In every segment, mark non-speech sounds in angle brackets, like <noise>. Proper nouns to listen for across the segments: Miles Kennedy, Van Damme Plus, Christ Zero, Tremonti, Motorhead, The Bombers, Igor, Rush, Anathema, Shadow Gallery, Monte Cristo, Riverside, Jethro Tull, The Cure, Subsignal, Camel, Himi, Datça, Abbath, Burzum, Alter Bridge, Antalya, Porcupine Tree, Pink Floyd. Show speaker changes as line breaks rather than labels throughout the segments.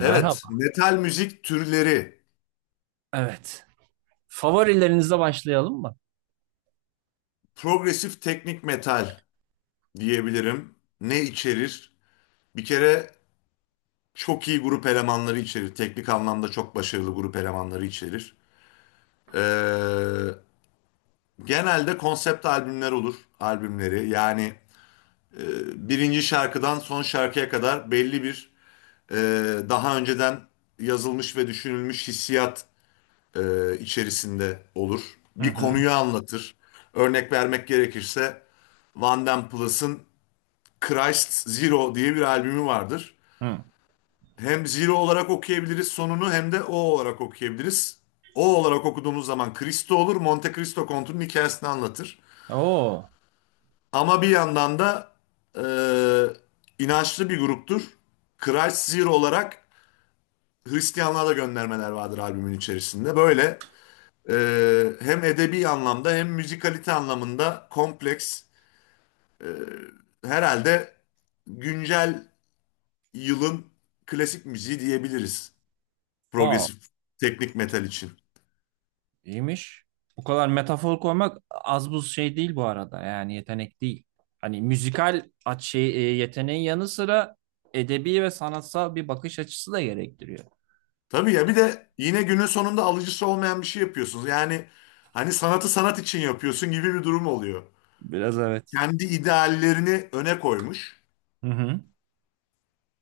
Evet, metal müzik türleri.
Evet. Favorilerinizle başlayalım mı?
Progresif teknik metal diyebilirim. Ne içerir? Bir kere çok iyi grup elemanları içerir. Teknik anlamda çok başarılı grup elemanları içerir. Ee, Genelde konsept albümler olur, albümleri. Yani e, birinci şarkıdan son şarkıya kadar belli bir e, daha önceden yazılmış ve düşünülmüş hissiyat içerisinde olur.
Hı
Bir
hı.
konuyu anlatır. Örnek vermek gerekirse Van Damme Plus'ın Christ Zero diye bir albümü vardır.
Hı.
Hem Zero olarak okuyabiliriz sonunu hem de O olarak okuyabiliriz. O olarak okuduğumuz zaman Cristo olur. Monte Cristo Kontu'nun hikayesini anlatır.
Oo,
Ama bir yandan da e, inançlı bir gruptur. Christ Zero olarak Hristiyanlığa da göndermeler vardır albümün içerisinde. Böyle. Hem edebi anlamda hem müzikalite anlamında kompleks. e, Herhalde güncel yılın klasik müziği diyebiliriz.
wow,
Progresif teknik metal için.
iyiymiş. Bu kadar metafor koymak az buz şey değil bu arada. Yani yetenek değil. Hani müzikal aç şey, yeteneğin yanı sıra edebi ve sanatsal bir bakış açısı da gerektiriyor.
Tabii ya, bir de yine günün sonunda alıcısı olmayan bir şey yapıyorsunuz. Yani hani sanatı sanat için yapıyorsun gibi bir durum oluyor.
Biraz evet.
Kendi ideallerini öne koymuş.
Hı hı.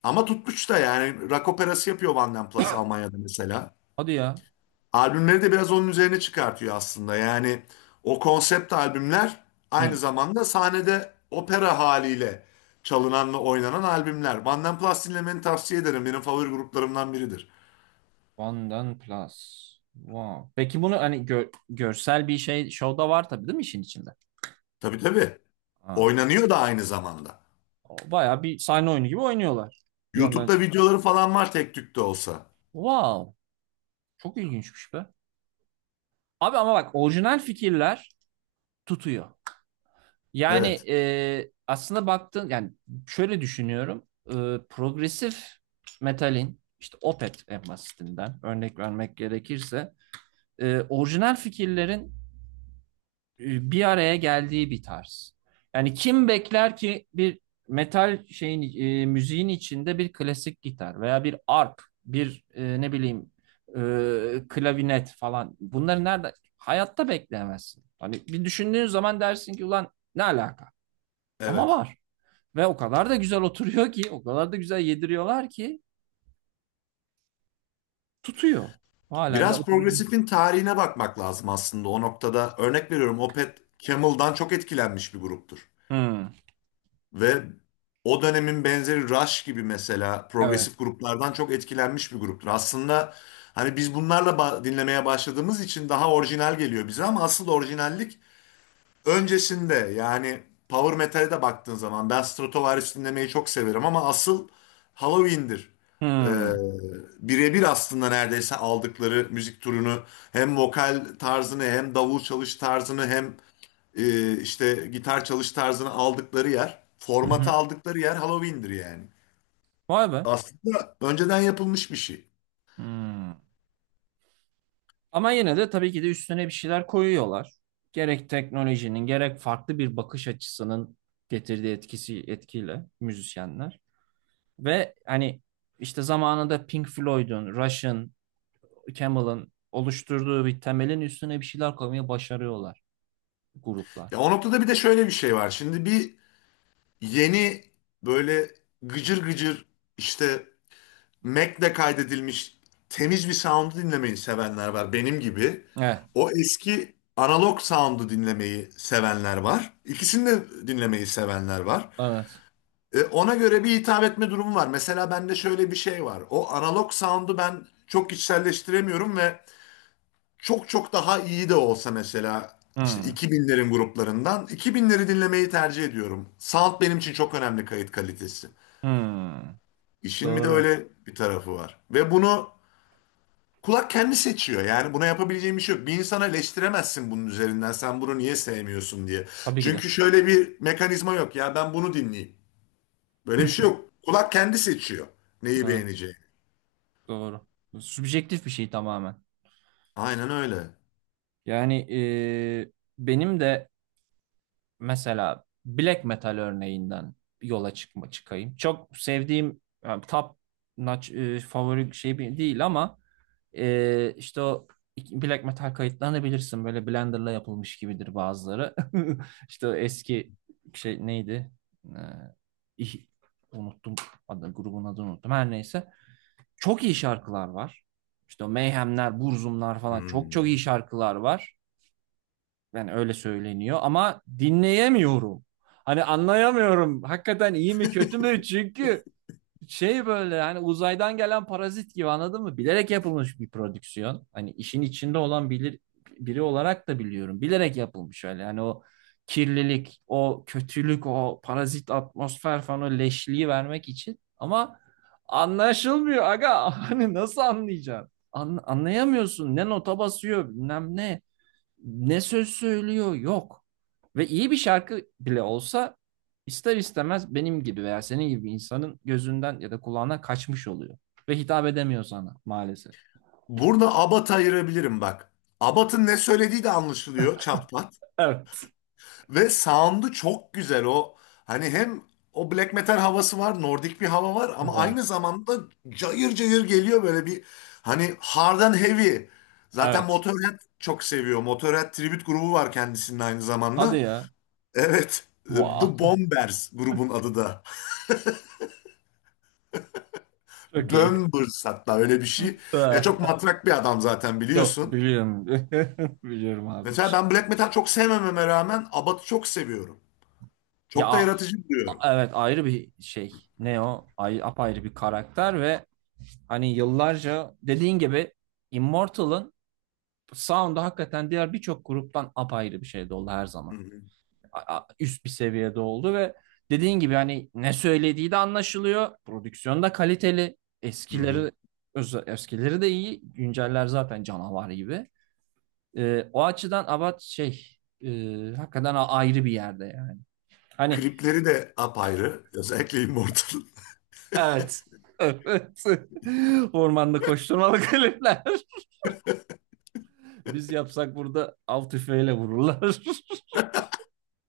Ama tutmuş da, yani rock operası yapıyor Vanden Plas Almanya'da mesela.
Hadi ya.
Albümleri de biraz onun üzerine çıkartıyor aslında. Yani o konsept albümler aynı
Hı.
zamanda sahnede opera haliyle çalınan ve oynanan albümler. Banden Plus dinlemeni tavsiye ederim. Benim favori gruplarımdan biridir.
Ondan plus. Wow. Peki bunu hani görsel bir şey şovda var tabii değil mi işin içinde?
Tabii, tabii.
Aa,
Oynanıyor da aynı zamanda.
o bayağı bir sahne oyunu gibi oynuyorlar. Bir yandan.
YouTube'da videoları falan var tek tük de olsa.
Wow. Çok ilginçmiş be. Abi ama bak orijinal fikirler tutuyor. Yani
Evet,
aslında baktığın yani şöyle düşünüyorum. Progresif metalin işte Opeth en basitinden örnek vermek gerekirse orijinal fikirlerin bir araya geldiği bir tarz. Yani kim bekler ki bir metal şeyin müziğin içinde bir klasik gitar veya bir arp, bir ne bileyim klavinet falan. Bunları nerede? Hayatta bekleyemezsin. Hani bir düşündüğün zaman dersin ki ulan ne alaka? Ama
evet.
var. Ve o kadar da güzel oturuyor ki, o kadar da güzel yediriyorlar ki tutuyor. Halen de
Biraz
oturuyor.
progresifin tarihine bakmak lazım aslında o noktada. Örnek veriyorum, Opeth Camel'dan çok etkilenmiş bir gruptur.
Hmm,
Ve o dönemin benzeri Rush gibi mesela
evet.
progresif gruplardan çok etkilenmiş bir gruptur. Aslında hani biz bunlarla dinlemeye başladığımız için daha orijinal geliyor bize ama asıl orijinallik öncesinde. Yani power metal'e de baktığın zaman ben Stratovarius dinlemeyi çok severim ama asıl Halloween'dir. Ee,
Hmm.
Birebir aslında neredeyse aldıkları müzik türünü hem vokal tarzını hem davul çalış tarzını hem işte gitar çalış tarzını aldıkları yer,
Hı
formatı
hı.
aldıkları yer Halloween'dir yani.
Vay be.
Aslında önceden yapılmış bir şey.
Hmm. Ama yine de tabii ki de üstüne bir şeyler koyuyorlar. Gerek teknolojinin gerek farklı bir bakış açısının getirdiği etkisi etkiyle müzisyenler. Ve hani işte zamanında Pink Floyd'un, Rush'ın, Camel'ın oluşturduğu bir temelin üstüne bir şeyler koymayı başarıyorlar gruplar.
Ya, o noktada bir de şöyle bir şey var. Şimdi bir yeni, böyle gıcır gıcır, işte Mac'le kaydedilmiş temiz bir sound'u dinlemeyi sevenler var benim gibi.
Evet.
O eski analog sound'u dinlemeyi sevenler var. İkisini de dinlemeyi sevenler var.
Evet.
E, ona göre bir hitap etme durumu var. Mesela bende şöyle bir şey var. O analog sound'u ben çok içselleştiremiyorum ve çok çok daha iyi de olsa mesela işte
Hmm.
2000'lerin gruplarından 2000'leri dinlemeyi tercih ediyorum. Sound benim için çok önemli, kayıt kalitesi.
Hmm.
İşin bir de
Doğru.
öyle bir tarafı var. Ve bunu kulak kendi seçiyor. Yani buna yapabileceğim bir şey yok. Bir insana eleştiremezsin bunun üzerinden. Sen bunu niye sevmiyorsun diye.
Tabii ki de.
Çünkü şöyle bir mekanizma yok. Ya ben bunu dinleyeyim. Böyle bir şey
<laughs>
yok. Kulak kendi seçiyor neyi
Evet,
beğeneceğini.
doğru. Subjektif bir şey tamamen.
Aynen öyle.
Yani e, benim de mesela black metal örneğinden yola çıkayım. Çok sevdiğim yani top notch, favori şey değil ama işte o black metal kayıtlarını bilirsin. Böyle Blender'la yapılmış gibidir bazıları. <laughs> İşte o eski şey neydi? Ee, ih- unuttum adı, grubun adını unuttum. Her neyse. Çok iyi şarkılar var. İşte o Mayhemler, Burzumlar falan çok çok iyi
Hmm.
şarkılar var. Yani öyle söyleniyor ama dinleyemiyorum. Hani anlayamıyorum. Hakikaten iyi mi kötü mü? Çünkü şey böyle hani uzaydan gelen parazit gibi anladın mı? Bilerek yapılmış bir prodüksiyon. Hani işin içinde olan bilir, biri olarak da biliyorum. Bilerek yapılmış öyle. Yani o kirlilik, o kötülük, o parazit atmosfer falan o leşliği vermek için. Ama anlaşılmıyor aga. <laughs> Hani nasıl anlayacaksın? Anlayamıyorsun. Ne nota basıyor bilmem ne ne söz söylüyor yok. Ve iyi bir şarkı bile olsa ister istemez benim gibi veya senin gibi insanın gözünden ya da kulağına kaçmış oluyor. Ve hitap edemiyor sana maalesef.
Burada Abat ayırabilirim bak. Abat'ın ne söylediği de anlaşılıyor çatpat.
Evet.
Ve sound'u çok güzel o. Hani hem o black metal havası var, nordik bir hava var ama
Var.
aynı zamanda cayır cayır geliyor, böyle bir hani hard and heavy. Zaten
Evet.
Motorhead çok seviyor. Motorhead tribute grubu var kendisinin aynı
Hadi
zamanda.
ya.
Evet. The
Wow.
Bombers grubun adı da.
<laughs> Çok iyi.
Bombers hatta öyle bir şey. Ya çok
<laughs>
matrak bir adam zaten
Çok
biliyorsun.
biliyorum. <laughs> Biliyorum abi.
Mesela ben black metal çok sevmememe rağmen Abbath'ı çok seviyorum.
Ya
Çok da yaratıcı buluyorum.
evet ayrı bir şey. Ne o? Ay, apayrı bir karakter ve hani yıllarca dediğin gibi Immortal'ın Sound'u hakikaten diğer birçok gruptan apayrı bir şeyde oldu her
Hı
zaman.
hı,
Üst bir seviyede oldu ve dediğin gibi hani ne söylediği de anlaşılıyor. Prodüksiyon da kaliteli.
hı hı.
Eskileri de iyi. Günceller zaten canavar gibi. O açıdan Abat şey e, hakikaten ayrı bir yerde yani. Hani
Klipleri de apayrı. Özellikle Immortal.
evet, evet. <laughs> Ormanda koşturmalı klipler. <laughs> Biz yapsak burada av tüfeğiyle vururlar. <laughs>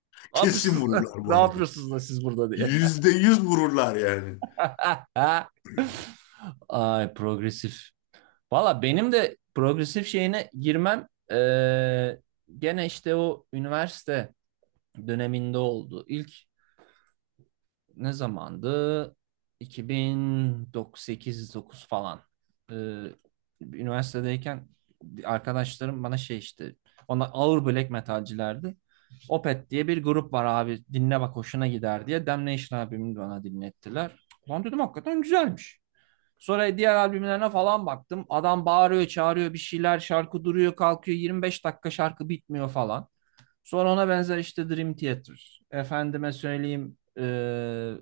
<laughs>
Ne
Kesin
yapıyorsunuz,
vururlar bu
ne
arada.
yapıyorsunuz da siz burada diye.
Yüzde yüz vururlar yani.
<laughs> Ay, progresif. Valla benim de progresif şeyine girmem gene işte o üniversite döneminde oldu. İlk ne zamandı? 2008-9 falan. Eee, üniversitedeyken arkadaşlarım bana şey işte ona ağır black metalcilerdi. Opet diye bir grup var abi dinle bak hoşuna gider diye Damnation abimi bana dinlettiler. Lan dedim hakikaten güzelmiş. Sonra diğer albümlerine falan baktım. Adam bağırıyor, çağırıyor bir şeyler, şarkı duruyor, kalkıyor. 25 dakika şarkı bitmiyor falan. Sonra ona benzer işte Dream Theater. Efendime söyleyeyim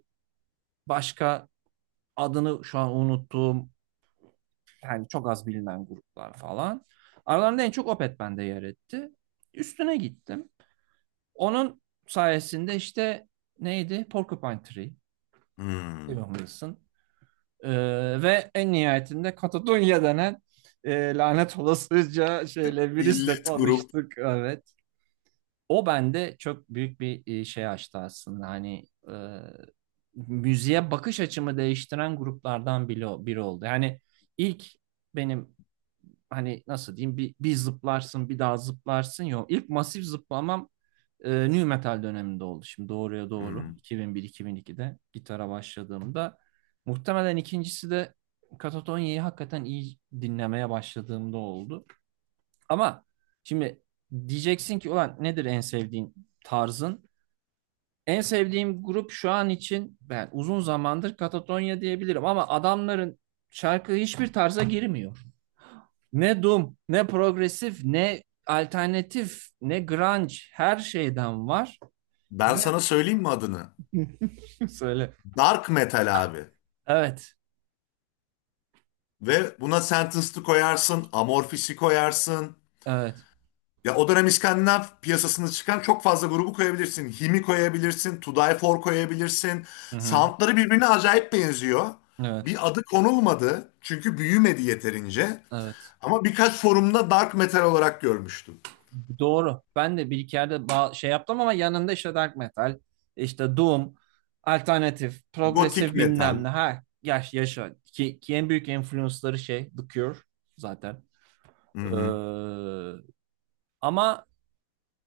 başka adını şu an unuttuğum yani çok az bilinen gruplar falan. Aralarında en çok Opeth bende yer etti. Üstüne gittim. Onun sayesinde işte neydi? Porcupine Tree,
Hmm.
Evan Wilson. Ee, ve en nihayetinde Katadunya denen lanet olasıca şeyle virüsle
İllet grup.
tanıştık. Evet. O bende çok büyük bir şey açtı aslında. Hani e, müziğe bakış açımı değiştiren gruplardan biri oldu. Yani ilk benim hani nasıl diyeyim bir zıplarsın bir daha zıplarsın yok. İlk masif zıplamam nu metal döneminde oldu. Şimdi doğruya doğru
Hmm.
2001-2002'de gitara başladığımda muhtemelen ikincisi de Katatonya'yı hakikaten iyi dinlemeye başladığımda oldu. Ama şimdi diyeceksin ki ulan nedir en sevdiğin tarzın? En sevdiğim grup şu an için ben uzun zamandır Katatonya diyebilirim ama adamların şarkı hiçbir tarza girmiyor. Ne doom, ne progresif, ne alternatif, ne grunge her şeyden var.
Ben
Ve
sana söyleyeyim mi adını?
<laughs> söyle.
Dark metal abi.
Evet,
Ve buna Sentenced'ı koyarsın, Amorphis'i koyarsın.
evet.
Ya o dönem İskandinav piyasasında çıkan çok fazla grubu koyabilirsin. Himi koyabilirsin, To Die For koyabilirsin.
Hı-hı.
Soundları birbirine acayip benziyor.
Evet,
Bir adı konulmadı çünkü büyümedi yeterince.
evet.
Ama birkaç forumda dark metal olarak görmüştüm.
Doğru. Ben de bir iki yerde şey yaptım ama yanında işte dark metal, işte doom, alternatif,
Gotik
progresif bilmem
metal.
ne. Ha, yaş yaşa. Ki en büyük influence'ları şey The Cure zaten.
Hı
Ee,
hı.
ama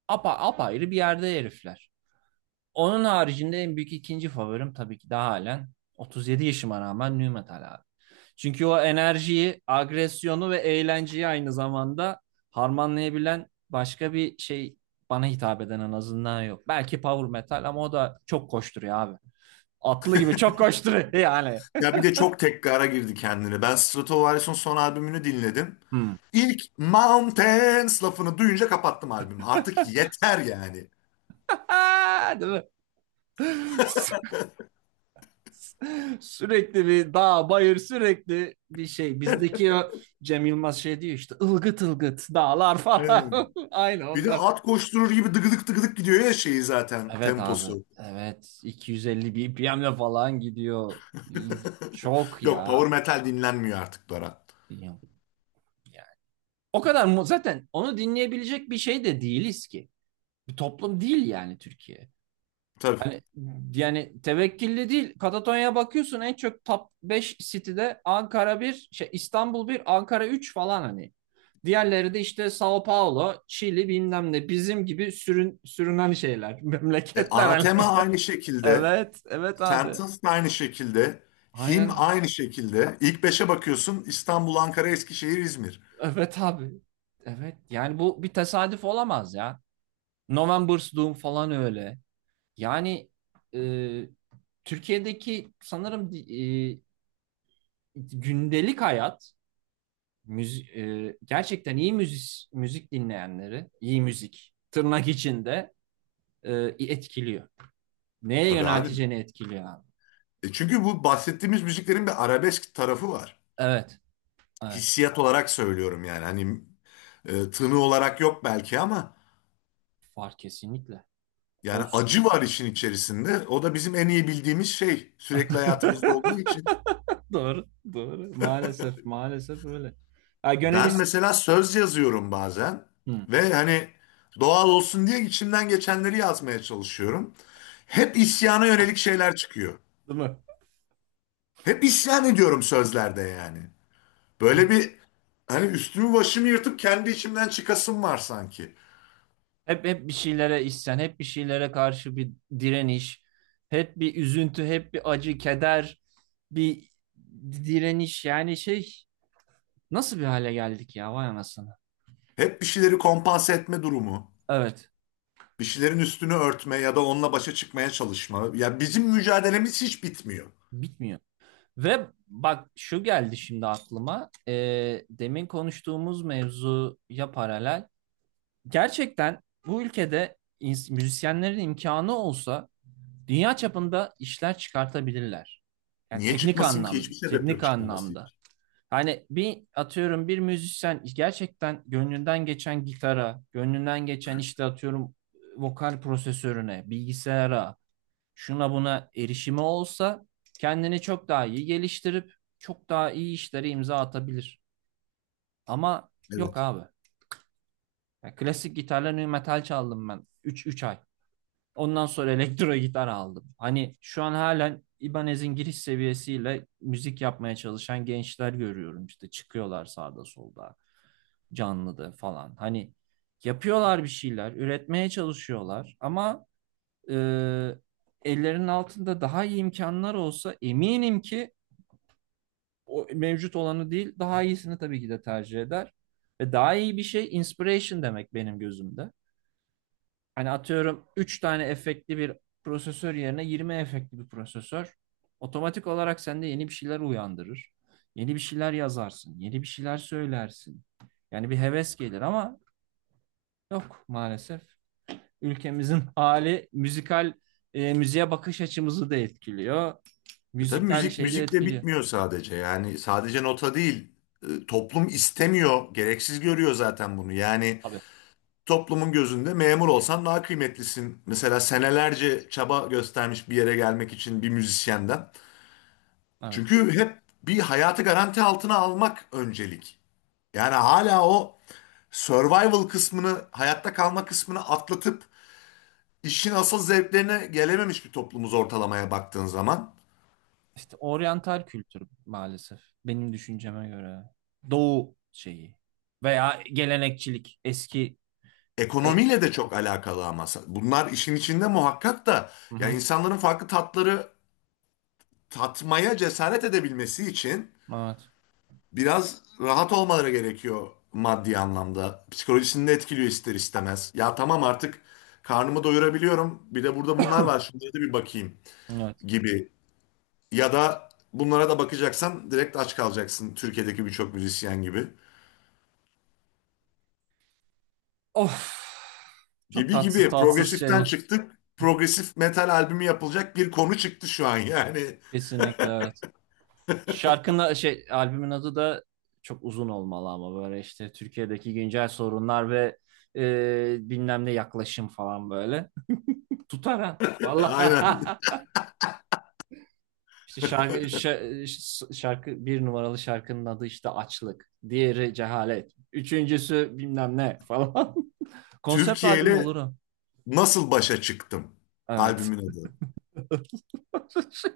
apa apayrı bir yerde herifler. Onun haricinde en büyük ikinci favorim tabii ki de halen 37 yaşıma rağmen nu metal abi. Çünkü o enerjiyi, agresyonu ve eğlenceyi aynı zamanda harmanlayabilen başka bir şey bana hitap eden en azından yok. Belki power metal ama o da çok koşturuyor abi. Atlı gibi çok koşturuyor yani.
Ya bir de çok tekrara girdi kendine. Ben Stratovarius'un son albümünü dinledim.
Hmm.
İlk Mountains lafını duyunca kapattım albümü. Artık yeter yani.
<laughs> Değil mi? <laughs> <laughs> Sürekli bir dağ, bayır, sürekli bir şey. Bizdeki o Cem Yılmaz şey diyor işte ılgıt ılgıt dağlar falan. <laughs> Aynı
Bir de
onlar.
at koşturur gibi dıgıdık dıgıdık gidiyor ya, şeyi zaten
Evet abi.
temposu.
Evet. 250 BPM'le falan gidiyor.
<laughs>
Çok
Yok,
ya.
power metal dinlenmiyor artık Berat.
Yani. O kadar mu zaten onu dinleyebilecek bir şey de değiliz ki. Bir toplum değil yani Türkiye.
Tabii.
Hani yani tevekkilli değil. Katatonya'ya bakıyorsun en çok top 5 City'de Ankara bir, şey İstanbul bir, Ankara 3 falan hani. Diğerleri de işte Sao Paulo, Çili bilmem ne bizim gibi sürünen şeyler, <laughs>
E,
memleketler hani.
Anathema aynı şekilde.
Evet, evet abi.
Sentence de aynı şekilde. Him
Aynen.
aynı şekilde. İlk beşe bakıyorsun İstanbul, Ankara, Eskişehir, İzmir.
Evet abi. Evet. Yani bu bir tesadüf olamaz ya. November's Doom falan öyle. Yani e, Türkiye'deki sanırım gündelik hayat müzi- gerçekten iyi müzik dinleyenleri, iyi müzik tırnak içinde e, etkiliyor. Neye
Tabii abi.
yönelteceğini etkiliyor abi.
E, çünkü bu bahsettiğimiz müziklerin bir arabesk tarafı var.
Evet, evet.
Hissiyat olarak söylüyorum yani. Hani tını olarak yok belki ama
Var kesinlikle.
yani
Olsun.
acı var işin içerisinde. O da bizim en iyi bildiğimiz şey, sürekli hayatımızda olduğu için.
<laughs> Doğru, doğru. Maalesef, maalesef öyle. Ha,
Ben mesela söz yazıyorum bazen,
hı.
ve hani doğal olsun diye içimden geçenleri yazmaya çalışıyorum. Hep isyana yönelik şeyler çıkıyor.
Değil mi?
Hep isyan ediyorum sözlerde yani. Böyle bir hani üstümü başımı yırtıp kendi içimden çıkasım var sanki.
Hep bir şeylere isyan, hep bir şeylere karşı bir direniş, hep bir üzüntü, hep bir acı, keder, bir direniş. Yani şey. Nasıl bir hale geldik ya, vay anasını.
Hep bir şeyleri kompanse etme durumu.
Evet,
Bir şeylerin üstünü örtme ya da onunla başa çıkmaya çalışma. Ya bizim mücadelemiz hiç bitmiyor.
bitmiyor. Ve bak şu geldi şimdi aklıma. Demin konuştuğumuz mevzuya paralel. Gerçekten bu ülkede müzisyenlerin imkanı olsa dünya çapında işler çıkartabilirler. Yani
Niye
teknik
çıkmasın ki?
anlamda,
Hiçbir sebep yok
teknik
çıkmaması
anlamda.
için.
Hani bir atıyorum bir müzisyen gerçekten gönlünden geçen gitara, gönlünden geçen işte atıyorum vokal prosesörüne, bilgisayara, şuna buna erişimi olsa kendini çok daha iyi geliştirip çok daha iyi işlere imza atabilir. Ama yok
Evet.
abi. Ya klasik gitarla nu metal çaldım ben üç ay. Ondan sonra <laughs> elektro gitar aldım. Hani şu an halen İbanez'in giriş seviyesiyle müzik yapmaya çalışan gençler görüyorum işte çıkıyorlar sağda solda canlıda falan. Hani yapıyorlar bir şeyler, üretmeye çalışıyorlar ama Ee, ellerinin altında daha iyi imkanlar olsa eminim ki o mevcut olanı değil daha iyisini tabii ki de tercih eder. Ve daha iyi bir şey inspiration demek benim gözümde. Hani atıyorum 3 tane efektli bir prosesör yerine 20 efektli bir prosesör otomatik olarak sende yeni bir şeyler uyandırır. Yeni bir şeyler yazarsın, yeni bir şeyler söylersin. Yani bir heves gelir ama yok maalesef. Ülkemizin <laughs> hali müzikal müziğe bakış açımızı da etkiliyor.
E tabii
Müzikal
müzik
şeyi de
müzikle
etkiliyor.
bitmiyor sadece. Yani sadece nota değil. E, toplum istemiyor, gereksiz görüyor zaten bunu. Yani
Tabii.
toplumun gözünde memur olsan daha kıymetlisin mesela, senelerce çaba göstermiş bir yere gelmek için bir müzisyenden.
Evet.
Çünkü hep bir hayatı garanti altına almak öncelik. Yani hala o survival kısmını, hayatta kalma kısmını atlatıp işin asıl zevklerine gelememiş bir toplumuz, ortalamaya baktığın zaman.
İşte oryantal kültür maalesef benim düşünceme göre. Doğu şeyi veya gelenekçilik eski e,
Ekonomiyle de çok alakalı ama bunlar işin içinde muhakkak da,
hı
ya
hı.
insanların farklı tatları tatmaya cesaret edebilmesi için
Evet.
biraz rahat olmaları gerekiyor maddi anlamda. Psikolojisini de etkiliyor ister istemez. Ya tamam, artık karnımı doyurabiliyorum. Bir de burada bunlar var.
<coughs>
Şunlara da bir bakayım
Evet.
gibi. Ya da bunlara da bakacaksan direkt aç kalacaksın Türkiye'deki birçok müzisyen gibi.
Of. Çok
Gibi
tatsız
gibi
tatsız
progresiften
şeyler.
çıktık. Progresif metal albümü yapılacak bir konu çıktı şu an yani.
Kesinlikle evet. Şarkının şey albümün adı da çok uzun olmalı ama böyle işte Türkiye'deki güncel sorunlar ve bilmem ne yaklaşım falan böyle. <laughs> Tutar ha.
Aynen.
Vallahi. <laughs> İşte şarkı bir numaralı şarkının adı işte Açlık. Diğeri Cehalet. Üçüncüsü bilmem ne falan. <laughs> Konsept
Türkiye
albüm olur
ile
o.
Nasıl Başa Çıktım
Evet.
albümün adı.
<laughs>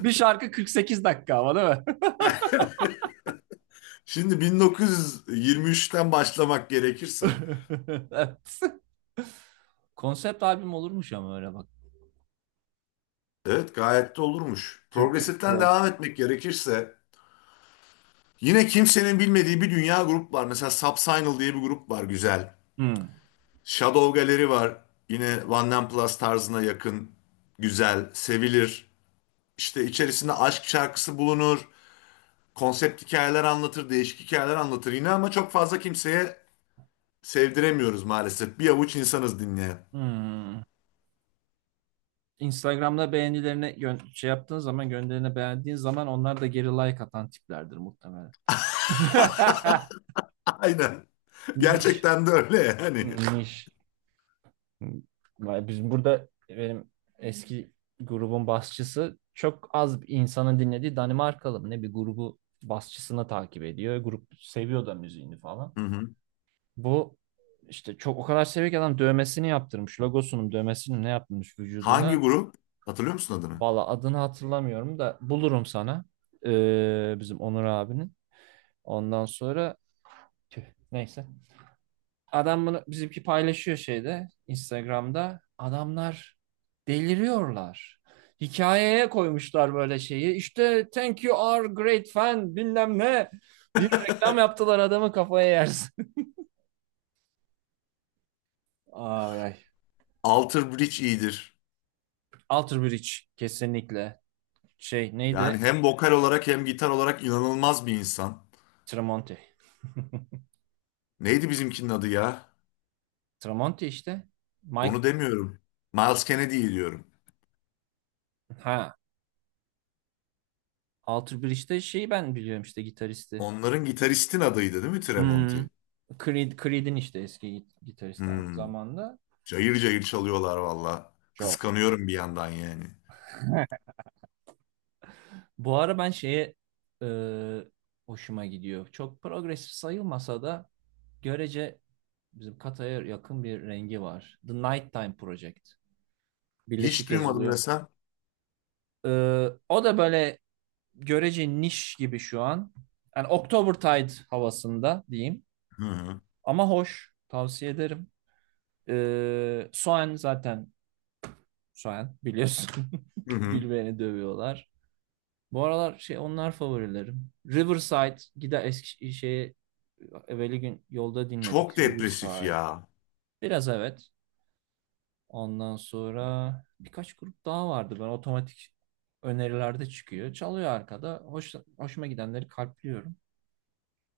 Bir şarkı 48 dakika ama değil mi?
<laughs> Şimdi 1923'ten başlamak gerekirse,
<laughs> Evet. Konsept albüm olurmuş ama öyle bak.
evet gayet de olurmuş.
Türk
Progresif'ten
prog.
devam etmek gerekirse, yine kimsenin bilmediği bir dünya grup var. Mesela Subsignal diye bir grup var, güzel.
Hmm.
Shadow Gallery var, yine Van Nine Plus tarzına yakın, güzel, sevilir. İşte içerisinde aşk şarkısı bulunur, konsept hikayeler anlatır, değişik hikayeler anlatır yine ama çok fazla kimseye sevdiremiyoruz maalesef. Bir avuç insanız dinleyen.
Hmm. Instagram'da beğenilerini şey yaptığın zaman gönderine beğendiğin zaman onlar da geri like atan tiplerdir muhtemelen. <laughs>
<laughs> Aynen.
Niş.
Gerçekten de öyle yani.
Niş. Vay, biz burada benim eski grubun basçısı çok az insanın dinlediği Danimarkalı mı ne bir grubu basçısını takip ediyor. Grup seviyor da müziğini falan.
Hı hı.
Bu işte çok o kadar seviyor ki adam dövmesini yaptırmış. Logosunun dövmesini ne yaptırmış
Hangi
vücuduna.
grup? Hatırlıyor musun adını?
Valla adını hatırlamıyorum da bulurum sana. Bizim Onur abinin. Ondan sonra tüh, neyse. Adam bunu bizimki paylaşıyor şeyde Instagram'da. Adamlar deliriyorlar. Hikayeye koymuşlar böyle şeyi. İşte thank you our great fan bilmem ne. Bir reklam yaptılar adamı kafaya yersin. <laughs> Ay ay.
Alter Bridge iyidir.
Alter Bridge kesinlikle. Şey
Yani
neydi?
hem vokal olarak hem gitar olarak inanılmaz bir insan.
Tramonte. <laughs>
Neydi bizimkinin adı ya?
Tramonte işte.
Onu
Mike
demiyorum. Miles Kennedy'yi diyorum.
ha. Alter Bridge'de şeyi ben biliyorum işte gitaristi.
Onların gitaristin adıydı değil mi,
Hmm.
Tremonti?
Creed, Creed'in işte eski gitaristi aynı
Hmm.
zamanda.
Cayır cayır çalıyorlar valla.
Çok.
Kıskanıyorum bir yandan yani.
Bu ara ben şeye e, hoşuma gidiyor. Çok progresif sayılmasa da görece bizim Kata'ya yakın bir rengi var. The Nighttime Project.
Hiç
Birleşik
duymadım
yazılıyor.
desem.
E, o da böyle görece niş gibi şu an. Yani Oktobertide havasında diyeyim.
Hı hı.
Ama hoş. Tavsiye ederim. Soen zaten Soen biliyorsun.
Hı
<laughs>
hı.
Bilmeyeni dövüyorlar. Bu aralar şey onlar favorilerim. Riverside gider eski şeyi evveli gün yolda
Çok
dinledik
depresif
Riverside.
ya.
Biraz evet. Ondan sonra birkaç grup daha vardı. Ben otomatik önerilerde çıkıyor. Çalıyor arkada. Hoş, hoşuma gidenleri kalpliyorum.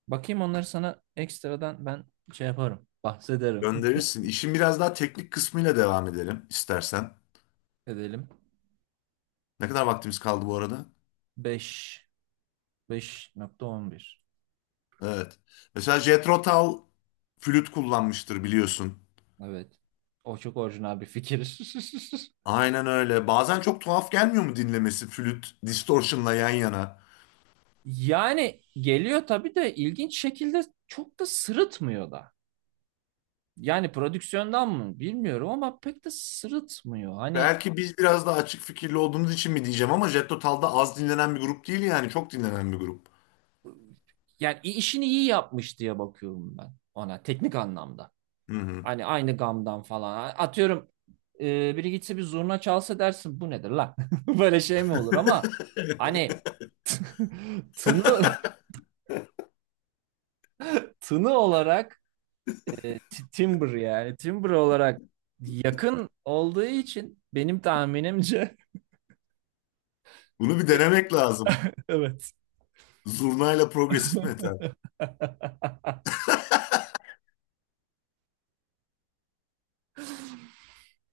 Bakayım onları sana ekstradan ben şey yaparım. Bahsederim. <laughs>
Gönderirsin. İşin biraz daha teknik kısmıyla devam edelim istersen.
Edelim.
Ne kadar vaktimiz kaldı bu arada?
Beş. Beş nokta on bir.
Evet. Mesela Jethro Tull flüt kullanmıştır biliyorsun.
Evet. O çok orijinal bir fikir. <laughs>
Aynen öyle. Bazen çok tuhaf gelmiyor mu dinlemesi, flüt distortion'la yan yana?
Yani geliyor tabii de ilginç şekilde çok da sırıtmıyor da. Yani prodüksiyondan mı bilmiyorum ama pek de sırıtmıyor. Hani
Belki biz biraz daha açık fikirli olduğumuz için mi diyeceğim ama Jethro Tull da az dinlenen bir grup değil, yani çok dinlenen bir grup.
yani işini iyi yapmış diye bakıyorum ben ona teknik anlamda.
Hı hı.
Hani aynı gamdan falan. Atıyorum biri gitse bir zurna çalsa dersin bu nedir lan? <laughs> Böyle şey mi olur ama
<laughs>
hani <laughs> tını tını olarak timbre yani timbre olarak yakın olduğu için benim tahminimce.
Bunu bir denemek lazım.
Evet.
Zurnayla progresif metal.
<laughs>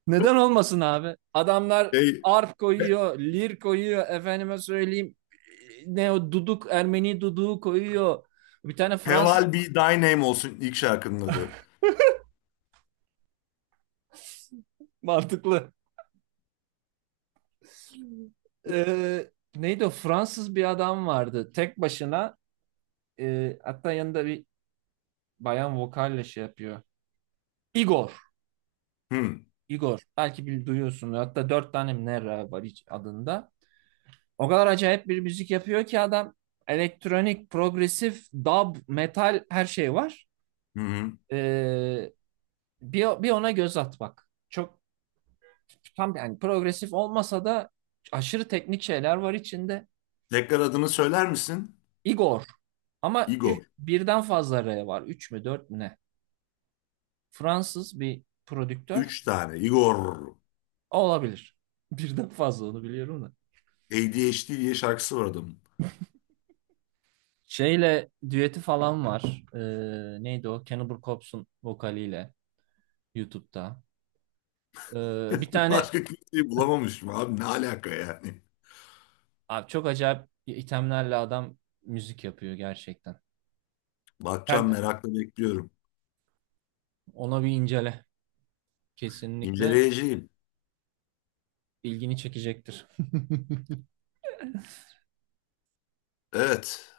Neden olmasın abi? Adamlar
Şey,
arp
He-
koyuyor, lir koyuyor, efendime söyleyeyim ne o duduk, Ermeni duduğu koyuyor. Bir tane Fransız
Heval Be Thy Name olsun ilk şarkının adı.
mantıklı. <laughs> Ee, neydi o? Fransız bir adam vardı. Tek başına hatta yanında bir bayan vokalle şey yapıyor. Igor.
Hmm.
Igor. Belki bir duyuyorsun. Hatta dört tane mi ne ra var hiç adında. O kadar acayip bir müzik yapıyor ki adam elektronik, progresif, dub, metal her şey var.
Hı hı.
Ee, bir ona göz at bak. Çok tam yani progresif olmasa da aşırı teknik şeyler var içinde.
Tekrar adını söyler misin?
Igor ama
Igor.
birden fazla R var. Üç mü dört mü ne? Fransız bir prodüktör
Üç tane. Igor.
olabilir. <laughs> Birden fazla onu biliyorum da.
ADHD diye şarkısı var adamın.
Şeyle düeti falan var. Neydi o? Cannibal Corpse'un vokaliyle YouTube'da. Bir
<laughs>
tane
Başka kimseyi bulamamışım abi. Ne alaka yani?
abi çok acayip itemlerle adam müzik yapıyor gerçekten.
Bakacağım,
Sen de
merakla bekliyorum.
ona bir incele. Kesinlikle
İnceleyeceğim.
ilgini çekecektir. <laughs>
Evet.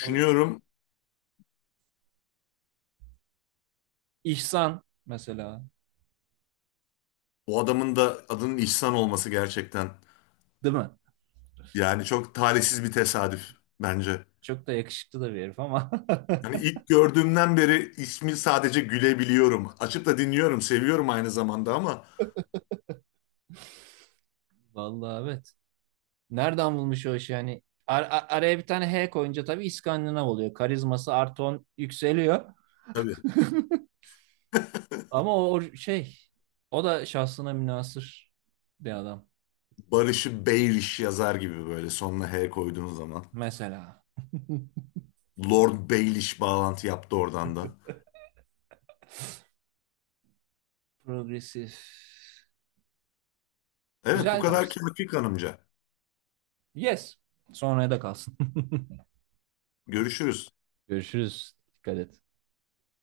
O İhsan mesela
Bu adamın da adının İhsan olması gerçekten.
değil mi?
Yani çok talihsiz bir tesadüf bence.
Çok da yakışıklı da bir herif ama.
Yani ilk gördüğümden beri ismi sadece gülebiliyorum. Açıp da dinliyorum, seviyorum aynı zamanda ama
<laughs> Vallahi evet. Nereden bulmuş o işi yani? Araya bir tane H koyunca tabii İskandinav oluyor. Karizması artı 10 yükseliyor.
tabii. <laughs>
Ama o da şahsına münhasır bir adam
Barış'ı Baelish yazar gibi, böyle sonuna H koyduğun zaman.
mesela. <laughs>
Lord Baelish bağlantı yaptı oradan da.
Progresif.
Evet, bu
Güzel
kadar
tarz.
kâfi kanımca.
Yes. Sonraya da kalsın.
Görüşürüz.
<laughs> Görüşürüz. Dikkat et.